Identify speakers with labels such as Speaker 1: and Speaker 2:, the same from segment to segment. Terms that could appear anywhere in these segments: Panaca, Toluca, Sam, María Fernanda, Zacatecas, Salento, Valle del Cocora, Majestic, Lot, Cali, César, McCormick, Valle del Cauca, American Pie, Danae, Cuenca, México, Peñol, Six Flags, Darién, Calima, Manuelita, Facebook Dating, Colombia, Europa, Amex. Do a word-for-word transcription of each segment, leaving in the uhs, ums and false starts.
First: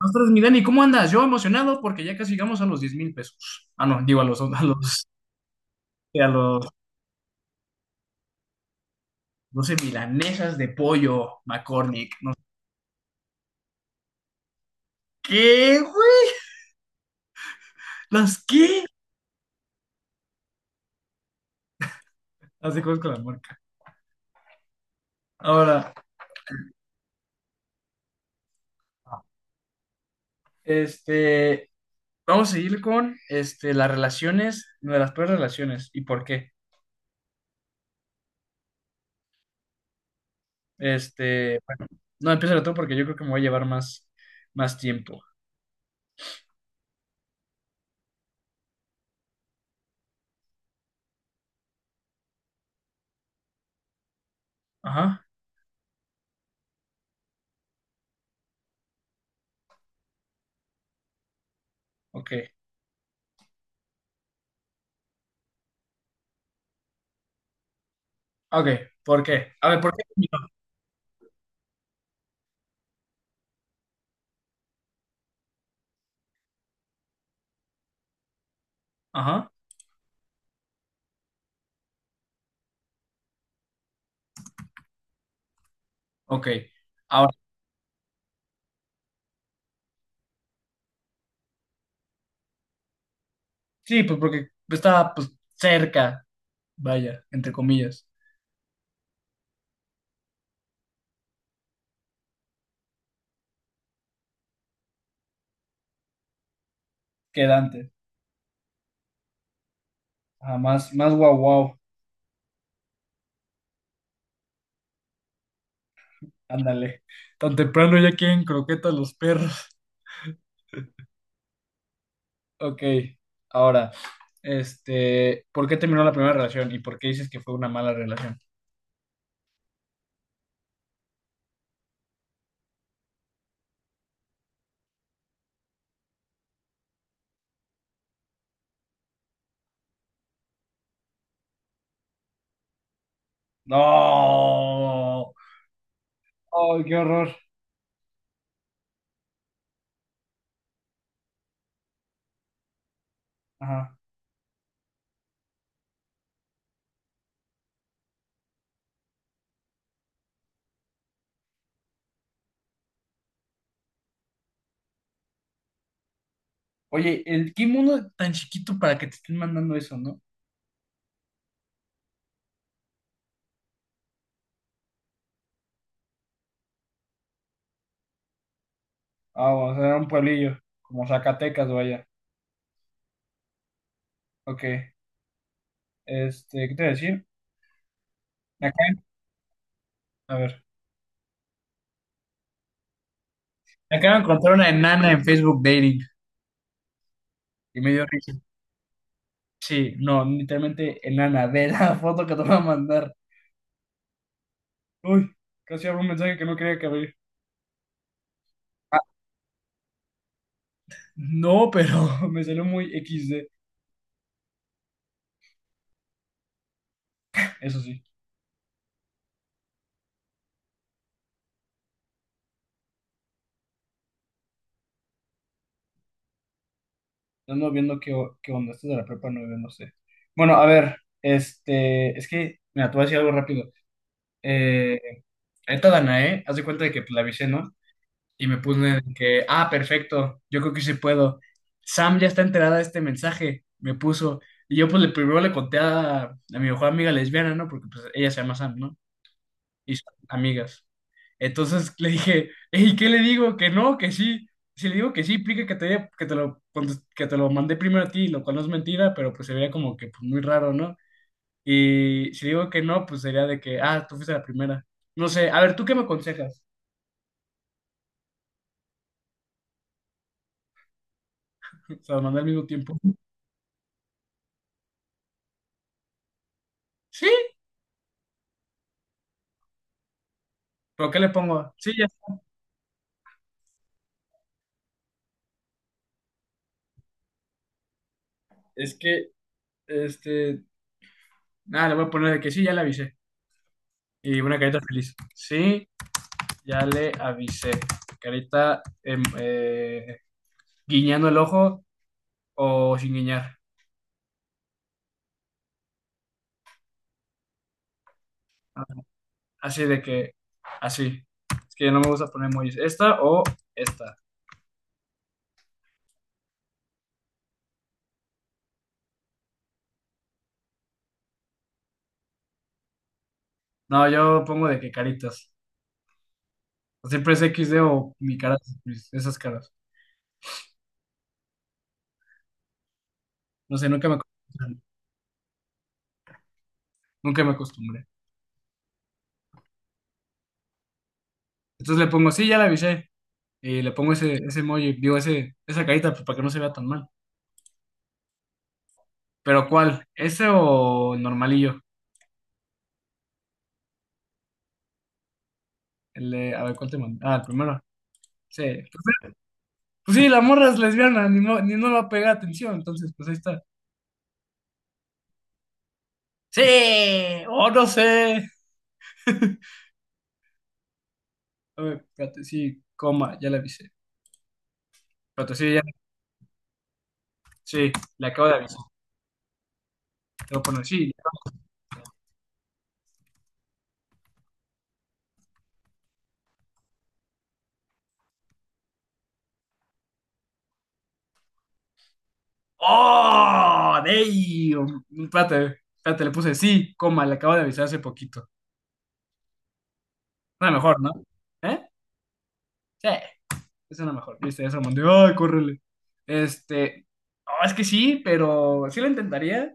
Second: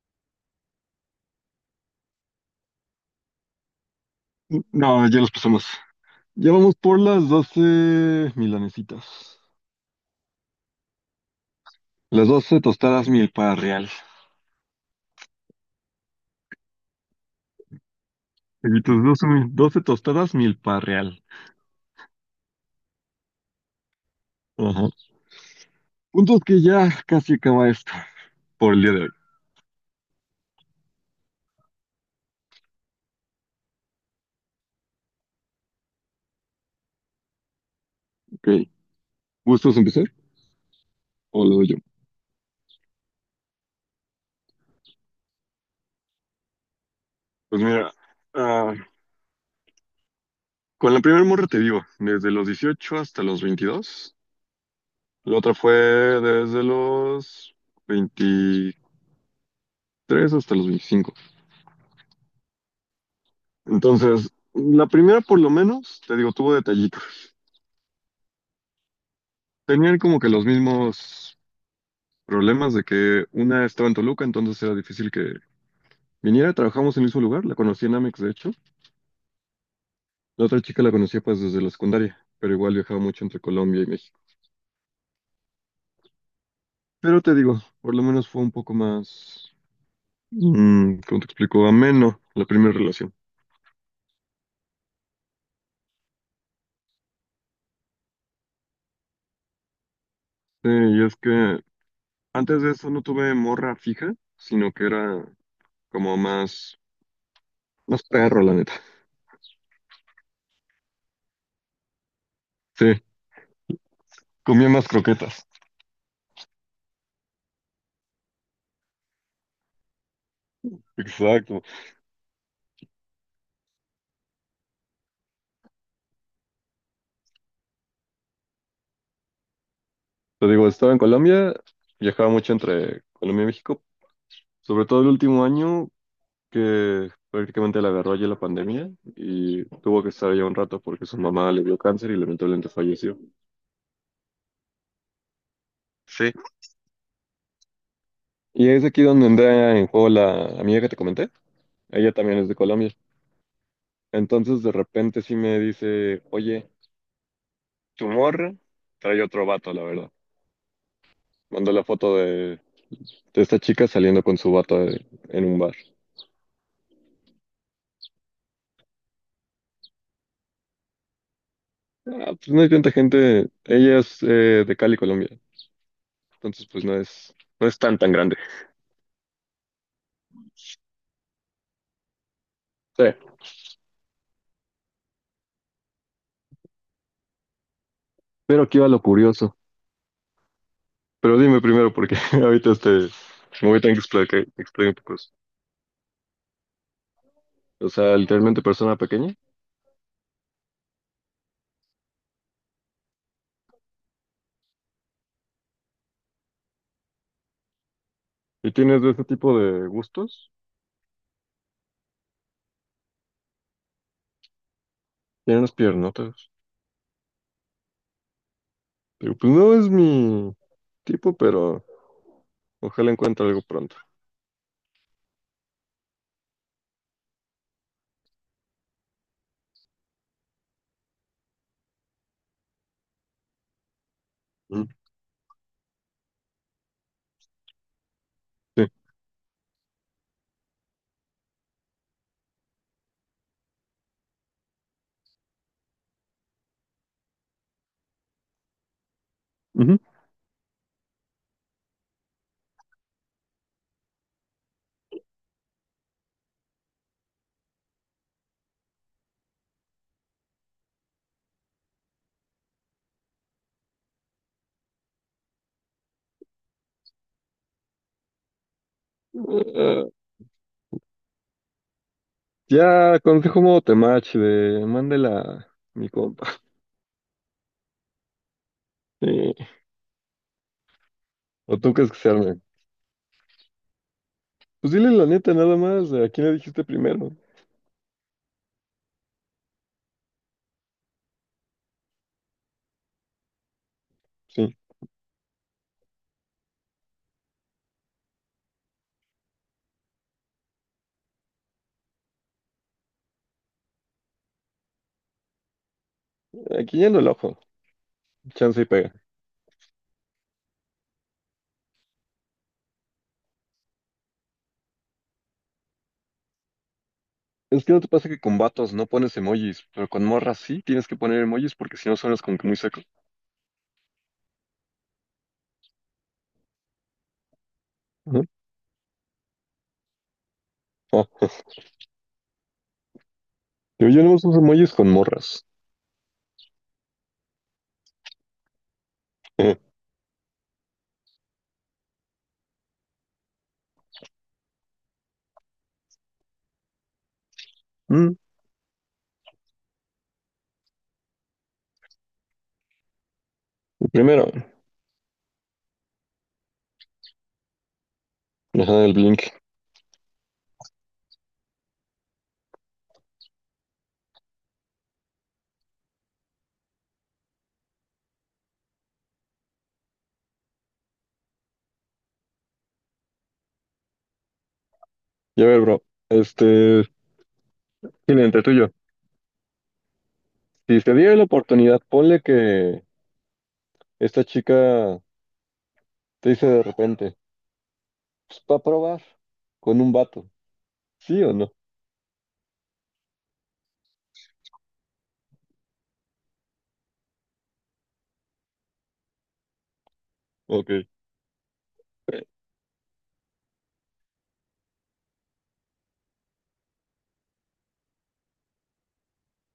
Speaker 1: Nosotros, mi Dani, ¿cómo andas? Yo emocionado porque ya casi llegamos a los diez mil pesos. Ah, no, digo a los, a los,
Speaker 2: No, ya las pasamos.
Speaker 1: sí, a
Speaker 2: Ya
Speaker 1: los,
Speaker 2: vamos por las doce milanesitas.
Speaker 1: no sé, milanesas de pollo, McCormick.
Speaker 2: Las
Speaker 1: No, sé.
Speaker 2: doce tostadas milpa real.
Speaker 1: ¿Qué, güey? ¿Las
Speaker 2: Y
Speaker 1: qué?
Speaker 2: tus doce, mil- doce tostadas milpa real.
Speaker 1: Las de con la marca.
Speaker 2: Ajá.
Speaker 1: Ahora,
Speaker 2: Puntos que ya casi acaba esto por el día de hoy.
Speaker 1: este, vamos a seguir con, este, las relaciones, de las peores relaciones y por qué.
Speaker 2: Ok. ¿Gustos empezar o lo
Speaker 1: Este,
Speaker 2: doy yo?
Speaker 1: bueno, no, empieza tú porque yo creo que me voy a llevar más, más tiempo.
Speaker 2: Pues mira, ah, con la primera morra te digo, desde los dieciocho hasta los veintidós.
Speaker 1: Ajá,
Speaker 2: La otra fue desde los veintitrés hasta los veinticinco.
Speaker 1: ok.
Speaker 2: Entonces, la primera por lo menos, te digo, tuvo detallitos.
Speaker 1: Ok, ¿por qué? A ver, ¿por
Speaker 2: Tenían
Speaker 1: qué?
Speaker 2: como que los mismos problemas de que una estaba en Toluca, entonces era difícil que viniera. Trabajamos en el mismo lugar, la conocí en Amex, de hecho.
Speaker 1: Ajá,
Speaker 2: La otra chica la conocía pues desde la secundaria, pero igual viajaba mucho entre Colombia y México.
Speaker 1: ok.
Speaker 2: Pero
Speaker 1: Ahora,
Speaker 2: te digo, por lo menos fue un poco más, mm, ¿cómo te explico? Ameno la primera relación.
Speaker 1: sí, pues porque estaba pues cerca, vaya, entre comillas,
Speaker 2: Sí, y es que antes de eso no tuve morra fija, sino que era como más,
Speaker 1: que Dante.
Speaker 2: más perro, la neta.
Speaker 1: Ajá, más, más guau guau,
Speaker 2: Sí, comía más croquetas.
Speaker 1: ándale. Tan temprano ya quieren croquetas los perros.
Speaker 2: Exacto.
Speaker 1: Ok, ahora, este, ¿por qué terminó la primera relación y por qué dices que fue una mala relación?
Speaker 2: Te digo, estaba en Colombia, viajaba mucho entre Colombia y México, sobre todo el último año que prácticamente la agarró allí la pandemia y tuvo que estar allá un rato porque su mamá le dio cáncer y lamentablemente falleció.
Speaker 1: No,
Speaker 2: Sí.
Speaker 1: ¡ay, qué horror!
Speaker 2: Y es aquí donde entra en juego la amiga que te comenté. Ella también es de Colombia.
Speaker 1: Ajá.
Speaker 2: Entonces de repente sí me dice, oye, tu morra trae otro vato, la verdad. Mandó la foto de, de esta chica saliendo con su vato en en un bar.
Speaker 1: Oye, el, ¿qué mundo tan chiquito para que te estén mandando eso, no?
Speaker 2: Ah, pues no hay tanta gente. Ella es eh, de Cali, Colombia. Entonces, pues no es, no es tan, tan grande.
Speaker 1: Ah, vamos a era un pueblillo, como Zacatecas, vaya.
Speaker 2: Sí.
Speaker 1: Ok, este, ¿qué te voy a decir?
Speaker 2: Pero aquí
Speaker 1: Acá,
Speaker 2: va lo curioso.
Speaker 1: a ver.
Speaker 2: Pero dime primero, porque ahorita este, me voy a
Speaker 1: Me
Speaker 2: tener que
Speaker 1: acabo de
Speaker 2: explicar,
Speaker 1: encontrar una
Speaker 2: explicar un
Speaker 1: enana
Speaker 2: poco
Speaker 1: en
Speaker 2: eso.
Speaker 1: Facebook Dating y
Speaker 2: O
Speaker 1: me dio
Speaker 2: sea,
Speaker 1: risa.
Speaker 2: literalmente persona pequeña.
Speaker 1: Sí, no, literalmente enana, ve la foto que te voy a mandar. Uy, casi abro un mensaje que no quería que abrir.
Speaker 2: Y
Speaker 1: Ah,
Speaker 2: tienes de ese tipo de gustos.
Speaker 1: no, pero me salió muy equis de.
Speaker 2: Tiene unas piernotas.
Speaker 1: Eso sí,
Speaker 2: Pero pues no es mi tipo, pero ojalá encuentre algo pronto.
Speaker 1: ando viendo qué, o- qué onda. Esto de la prepa nueve, no sé. Bueno, a ver, este, es que, mira, te voy a decir algo rápido.
Speaker 2: Mm.
Speaker 1: Eh, esta Danae, haz de cuenta de que pues, la avisé, ¿no? Y me puse
Speaker 2: Sí.
Speaker 1: de que, ah, perfecto, yo creo que sí puedo. Sam ya está enterada de este mensaje, me puso. Y yo pues le primero le conté a, a mi mejor amiga lesbiana, ¿no? Porque pues ella se llama Sam, ¿no? Y
Speaker 2: Ujú.
Speaker 1: son amigas. Entonces le dije, ¿y ¿qué le digo? Que no, que sí. Si le digo que sí, implica que te, que te lo, contes- que te lo mandé primero a ti, lo cual no es mentira, pero pues sería como que pues, muy raro, ¿no? Y si le digo que no, pues sería de que, ah, tú fuiste la primera. No sé, a ver, ¿tú qué me aconsejas?
Speaker 2: Eh,
Speaker 1: Se lo mandé al mismo
Speaker 2: ya,
Speaker 1: tiempo.
Speaker 2: consejo modo temach de mándela a mi compa.
Speaker 1: Sí.
Speaker 2: Sí.
Speaker 1: ¿Pero qué le pongo?
Speaker 2: ¿O
Speaker 1: Sí,
Speaker 2: tú
Speaker 1: ya.
Speaker 2: crees que se arme? Pues dile la neta nada más, ¿a quién le dijiste primero?
Speaker 1: Es que, este, nada, le voy a poner de que sí, ya le avisé. Y una
Speaker 2: Sí.
Speaker 1: carita feliz. Sí, ya le avisé. Carita em, eh, guiñando el ojo o sin guiñar.
Speaker 2: Aquí yendo el ojo, chance y pega.
Speaker 1: Así de que, así. Es que no me gusta poner emojis. ¿Esta o esta?
Speaker 2: ¿Es que no te pasa que con vatos no pones emojis, pero con morras sí tienes que poner emojis porque si no suenas como que muy seco?
Speaker 1: No, yo pongo de que caritas. Siempre es equis de o mi
Speaker 2: Ujú.
Speaker 1: cara, pues, esas caras.
Speaker 2: Ah,
Speaker 1: No sé, nunca
Speaker 2: yo,
Speaker 1: me
Speaker 2: yo no uso
Speaker 1: acostumbré.
Speaker 2: emojis con morras.
Speaker 1: Nunca me acostumbré.
Speaker 2: Eh,
Speaker 1: Entonces le pongo, sí, ya le avisé. Y le pongo ese, ese emoji, digo, ese, esa carita pues, para que no se vea tan mal.
Speaker 2: mm,
Speaker 1: Pero ¿cuál? ¿Ese o normalillo?
Speaker 2: primero,
Speaker 1: El de- a ver, ¿cuál te mandé? Ah, el primero. Sí.
Speaker 2: ajá, el
Speaker 1: Pues, eh,
Speaker 2: blink.
Speaker 1: pues sí, la morra es lesbiana, ni, mo- ni no le va a pegar atención, entonces pues ahí está. Sí, o no sé. A ver, espérate, sí, coma, ya le avisé. Espérate,
Speaker 2: Y a
Speaker 1: sí,
Speaker 2: ver,
Speaker 1: ya,
Speaker 2: bro, este,
Speaker 1: sí, le acabo de
Speaker 2: cliente
Speaker 1: avisar.
Speaker 2: tuyo,
Speaker 1: Te voy a poner
Speaker 2: si
Speaker 1: sí.
Speaker 2: te diera la oportunidad, ponle que esta chica te dice de repente, pues para probar con un vato, ¿sí o no?
Speaker 1: ¡Oh! ¡Damn! Espérate, espérate, le puse sí, coma, le acabo de avisar hace poquito. No, mejor,
Speaker 2: Ok.
Speaker 1: ¿no? ¿Eh? Sí. Esa es la mejor. Viste, esa mandé. ¡Ay, córrele! Este. No, es que sí, pero sí lo intentaría.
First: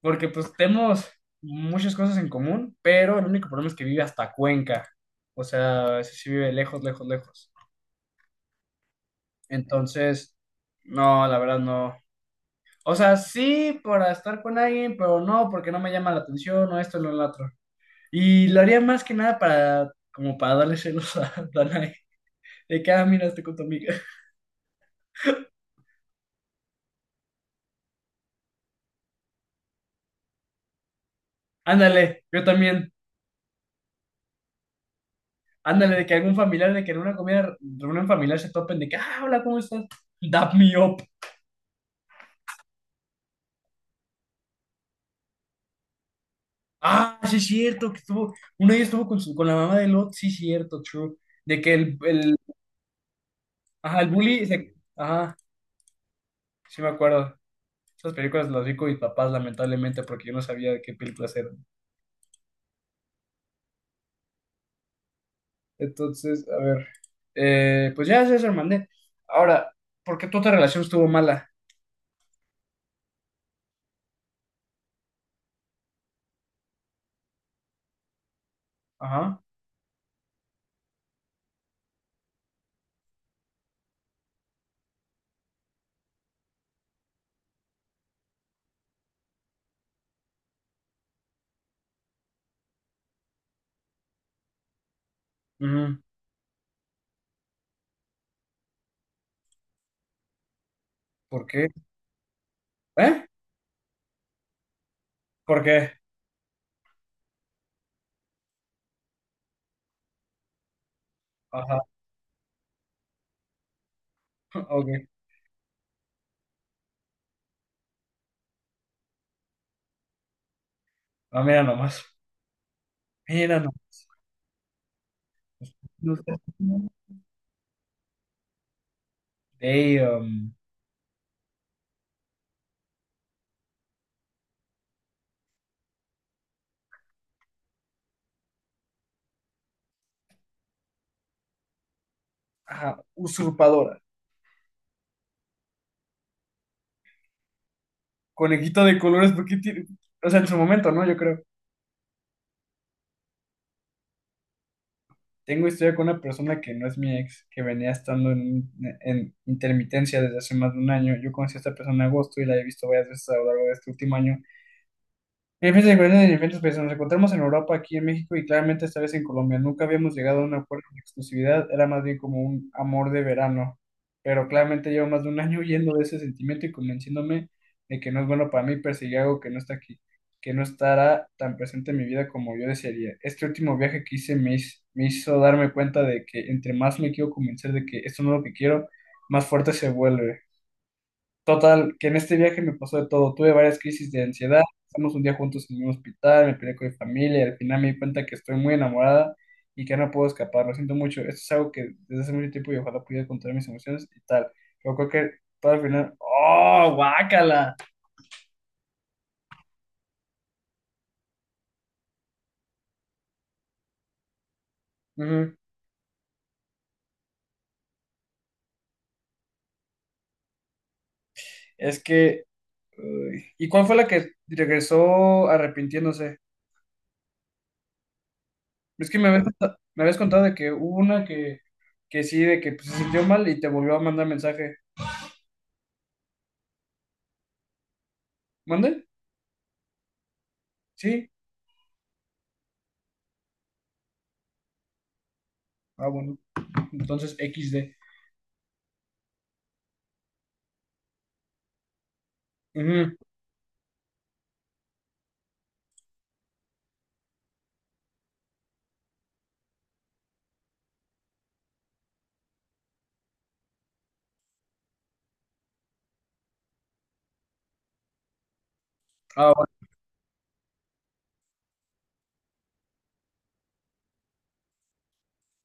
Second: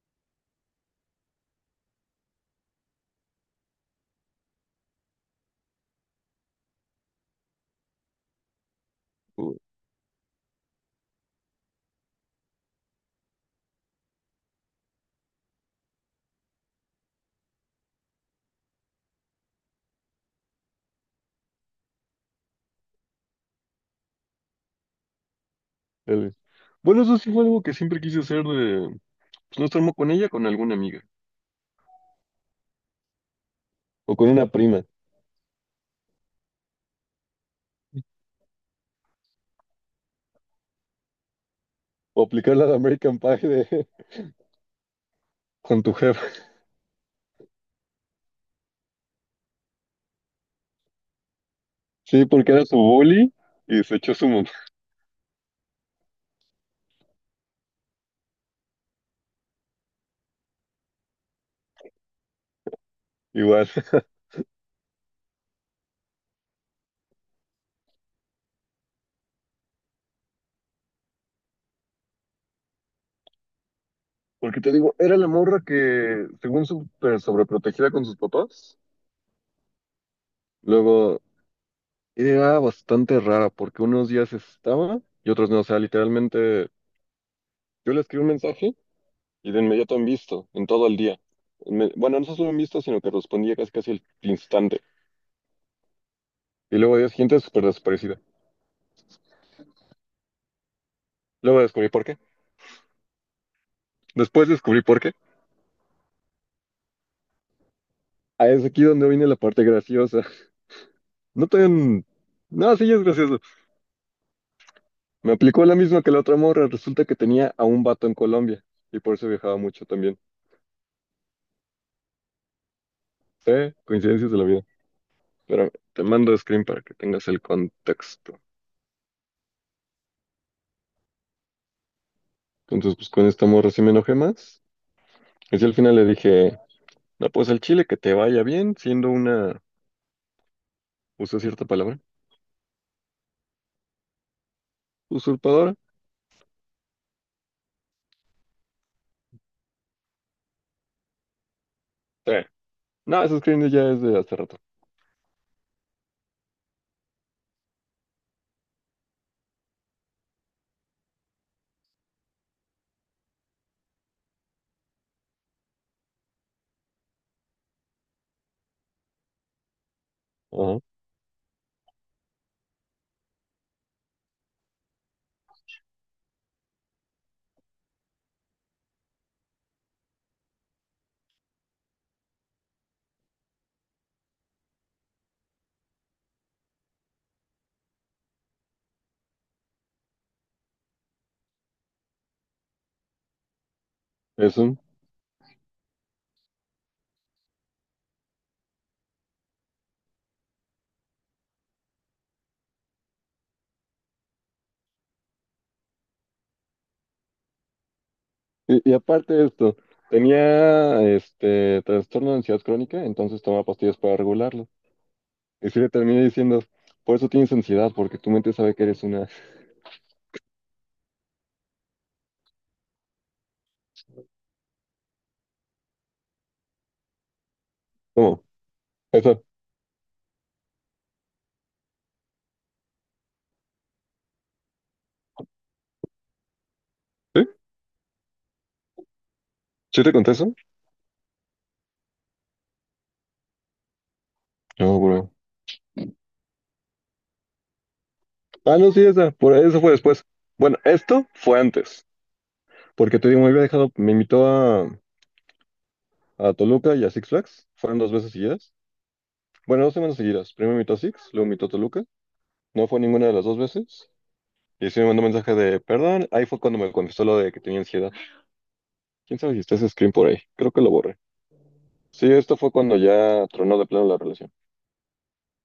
Speaker 1: Porque pues tenemos muchas cosas en común. Pero el único problema es que vive hasta Cuenca. O sea, ese sí vive lejos, lejos, lejos.
Speaker 2: Uh,
Speaker 1: Entonces, no, la verdad no. O sea, sí para estar con alguien, pero no porque no me llama la atención o esto o lo otro. Y lo haría más que nada para, como para darle celos a Danae. De que, ah, mira, estoy con tu amiga.
Speaker 2: dale. Bueno, eso sí fue algo que siempre quise hacer de, pues no estar mo- con ella, con alguna amiga,
Speaker 1: Ándale, yo también.
Speaker 2: o con una prima,
Speaker 1: Ándale, de que algún familiar, de que en una comida, reunión familiar se topen, de que, ah, hola, ¿cómo estás? Dap me up.
Speaker 2: o aplicar la de American Pie de, con tu jefa.
Speaker 1: Ah, sí es cierto, que estuvo, uno de ellos estuvo con, su, con la mamá de Lot, sí es cierto, true. De que el,
Speaker 2: Sí,
Speaker 1: el,
Speaker 2: porque era su bully y se
Speaker 1: ajá, el
Speaker 2: echó su
Speaker 1: bully,
Speaker 2: mamá.
Speaker 1: se- ajá, sí me acuerdo. Esas películas las vi con mis papás, lamentablemente, porque yo no sabía de qué películas eran.
Speaker 2: Igual.
Speaker 1: Entonces, a ver, eh, pues ya, César, mandé. Ahora, ¿por qué tu otra relación estuvo mala?
Speaker 2: Porque te digo, era la morra que, según súper sobreprotegida con sus papás,
Speaker 1: Ajá,
Speaker 2: luego era bastante rara, porque unos días estaba y otros no. O sea, literalmente, yo le escribí un mensaje y de inmediato han visto, en todo el día. Me- bueno, no solo han visto, sino que respondía casi casi al instante.
Speaker 1: ujú,
Speaker 2: Y luego al día siguiente, súper desaparecida.
Speaker 1: ¿por
Speaker 2: Luego
Speaker 1: qué?
Speaker 2: descubrí por qué.
Speaker 1: ¿Eh?
Speaker 2: Después descubrí por qué.
Speaker 1: ¿Por qué?
Speaker 2: Ah, es aquí donde viene la parte graciosa. No
Speaker 1: Ajá,
Speaker 2: tan... No, sí, es gracioso.
Speaker 1: ok,
Speaker 2: Me aplicó la misma que la otra morra. Resulta que tenía a un vato en Colombia y por eso viajaba mucho también.
Speaker 1: ah, mira nomás.
Speaker 2: Sí,
Speaker 1: Era una
Speaker 2: coincidencias de la vida. Pero te
Speaker 1: blusa
Speaker 2: mando screen para que tengas el contexto.
Speaker 1: de um,
Speaker 2: Entonces, pues con esta morra sí me enojé más. Y sí, al final le dije, no, pues al Chile que te vaya bien, siendo una, usé cierta palabra,
Speaker 1: ajá, usurpadora.
Speaker 2: usurpadora.
Speaker 1: Conejito de colores, porque tiene. O sea, en su momento, ¿no? Yo creo.
Speaker 2: Sí. No, ese screen ya es de hace rato.
Speaker 1: Tengo historia con una persona que no es mi ex, que venía estando en, en intermitencia desde hace más de un año. Yo conocí a esta persona en agosto y la he visto varias veces a lo largo de este último año. Hay diferentes diferencias en diferentes países. Nos encontramos en Europa, aquí en México y claramente esta vez en Colombia. Nunca habíamos llegado a un
Speaker 2: Ajá.
Speaker 1: acuerdo de exclusividad, era más bien como un amor de verano. Pero claramente llevo más de un año huyendo de ese sentimiento y convenciéndome de que no es bueno para mí perseguir algo que no está aquí, que no estará tan presente en mi vida como yo desearía. Este último viaje que hice me hiz- me hizo darme cuenta de que entre más me quiero convencer de que esto no es lo que quiero, más fuerte se vuelve. Total, que en este viaje me pasó de todo. Tuve varias crisis de ansiedad.
Speaker 2: Eso.
Speaker 1: Estamos un día juntos en un hospital, me peleé con mi familia y al final me di cuenta que estoy muy enamorada y que no puedo escapar. Lo siento mucho. Esto es algo que desde hace mucho tiempo y ojalá pudiera contar mis emociones y tal. Pero creo que todo al final. ¡Oh, guácala!
Speaker 2: Y, y aparte de esto, tenía este trastorno de ansiedad crónica, entonces tomaba pastillas para regularlo.
Speaker 1: Ujú.
Speaker 2: Y sí le terminé diciendo, por eso tienes ansiedad, porque tu mente sabe que eres una...
Speaker 1: Es que. Uy. ¿Y cuál fue la que regresó arrepintiéndose?
Speaker 2: ¿Cómo?
Speaker 1: Es que me
Speaker 2: ¿Esa?
Speaker 1: habías, conta- me habías contado de que hubo una que, que sí, de que pues, se sintió mal y te volvió a mandar mensaje.
Speaker 2: ¿Sí?
Speaker 1: ¿Mande?
Speaker 2: ¿Sí te conté eso?
Speaker 1: Sí.
Speaker 2: No, bro.
Speaker 1: Ah, bueno. Entonces, equis de.
Speaker 2: Ah, no, sí, esa. Por eso fue después. Bueno, esto fue antes.
Speaker 1: Ujú.
Speaker 2: Porque te digo, me había dejado, me invitó a, a Toluca y a Six Flags. Fueron dos veces seguidas. Bueno, dos semanas seguidas. Primero me invitó a Six, luego me invitó a Toluca. No fue ninguna de las dos veces. Y sí me mandó mensaje de perdón. Ahí fue cuando me confesó lo de que tenía ansiedad. Quién
Speaker 1: Ah,
Speaker 2: sabe si está
Speaker 1: bueno.
Speaker 2: ese screen por ahí. Creo que lo borré. Sí, esto fue cuando ya tronó de plano la relación.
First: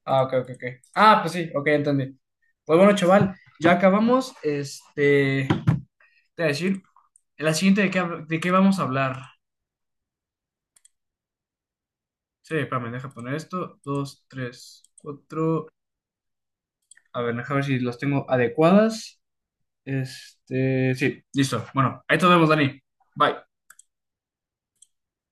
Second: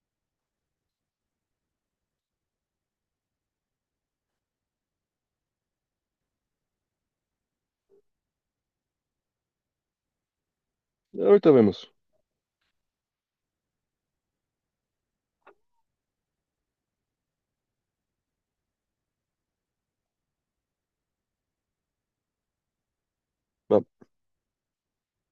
Speaker 1: Ah, ok, ok, ok. Ah, pues sí, ok, entendí. Pues bueno, chaval, ya acabamos. Este, te voy a decir, en la siguiente de qué, hab- de qué vamos a hablar.
Speaker 2: Ahorita vemos.
Speaker 1: Sí, espérame, deja poner esto. Dos, tres, cuatro. A ver, deja ver si las tengo adecuadas. Este, sí, listo. Bueno, ahí te vemos, Dani. Bye.
Speaker 2: Vamos.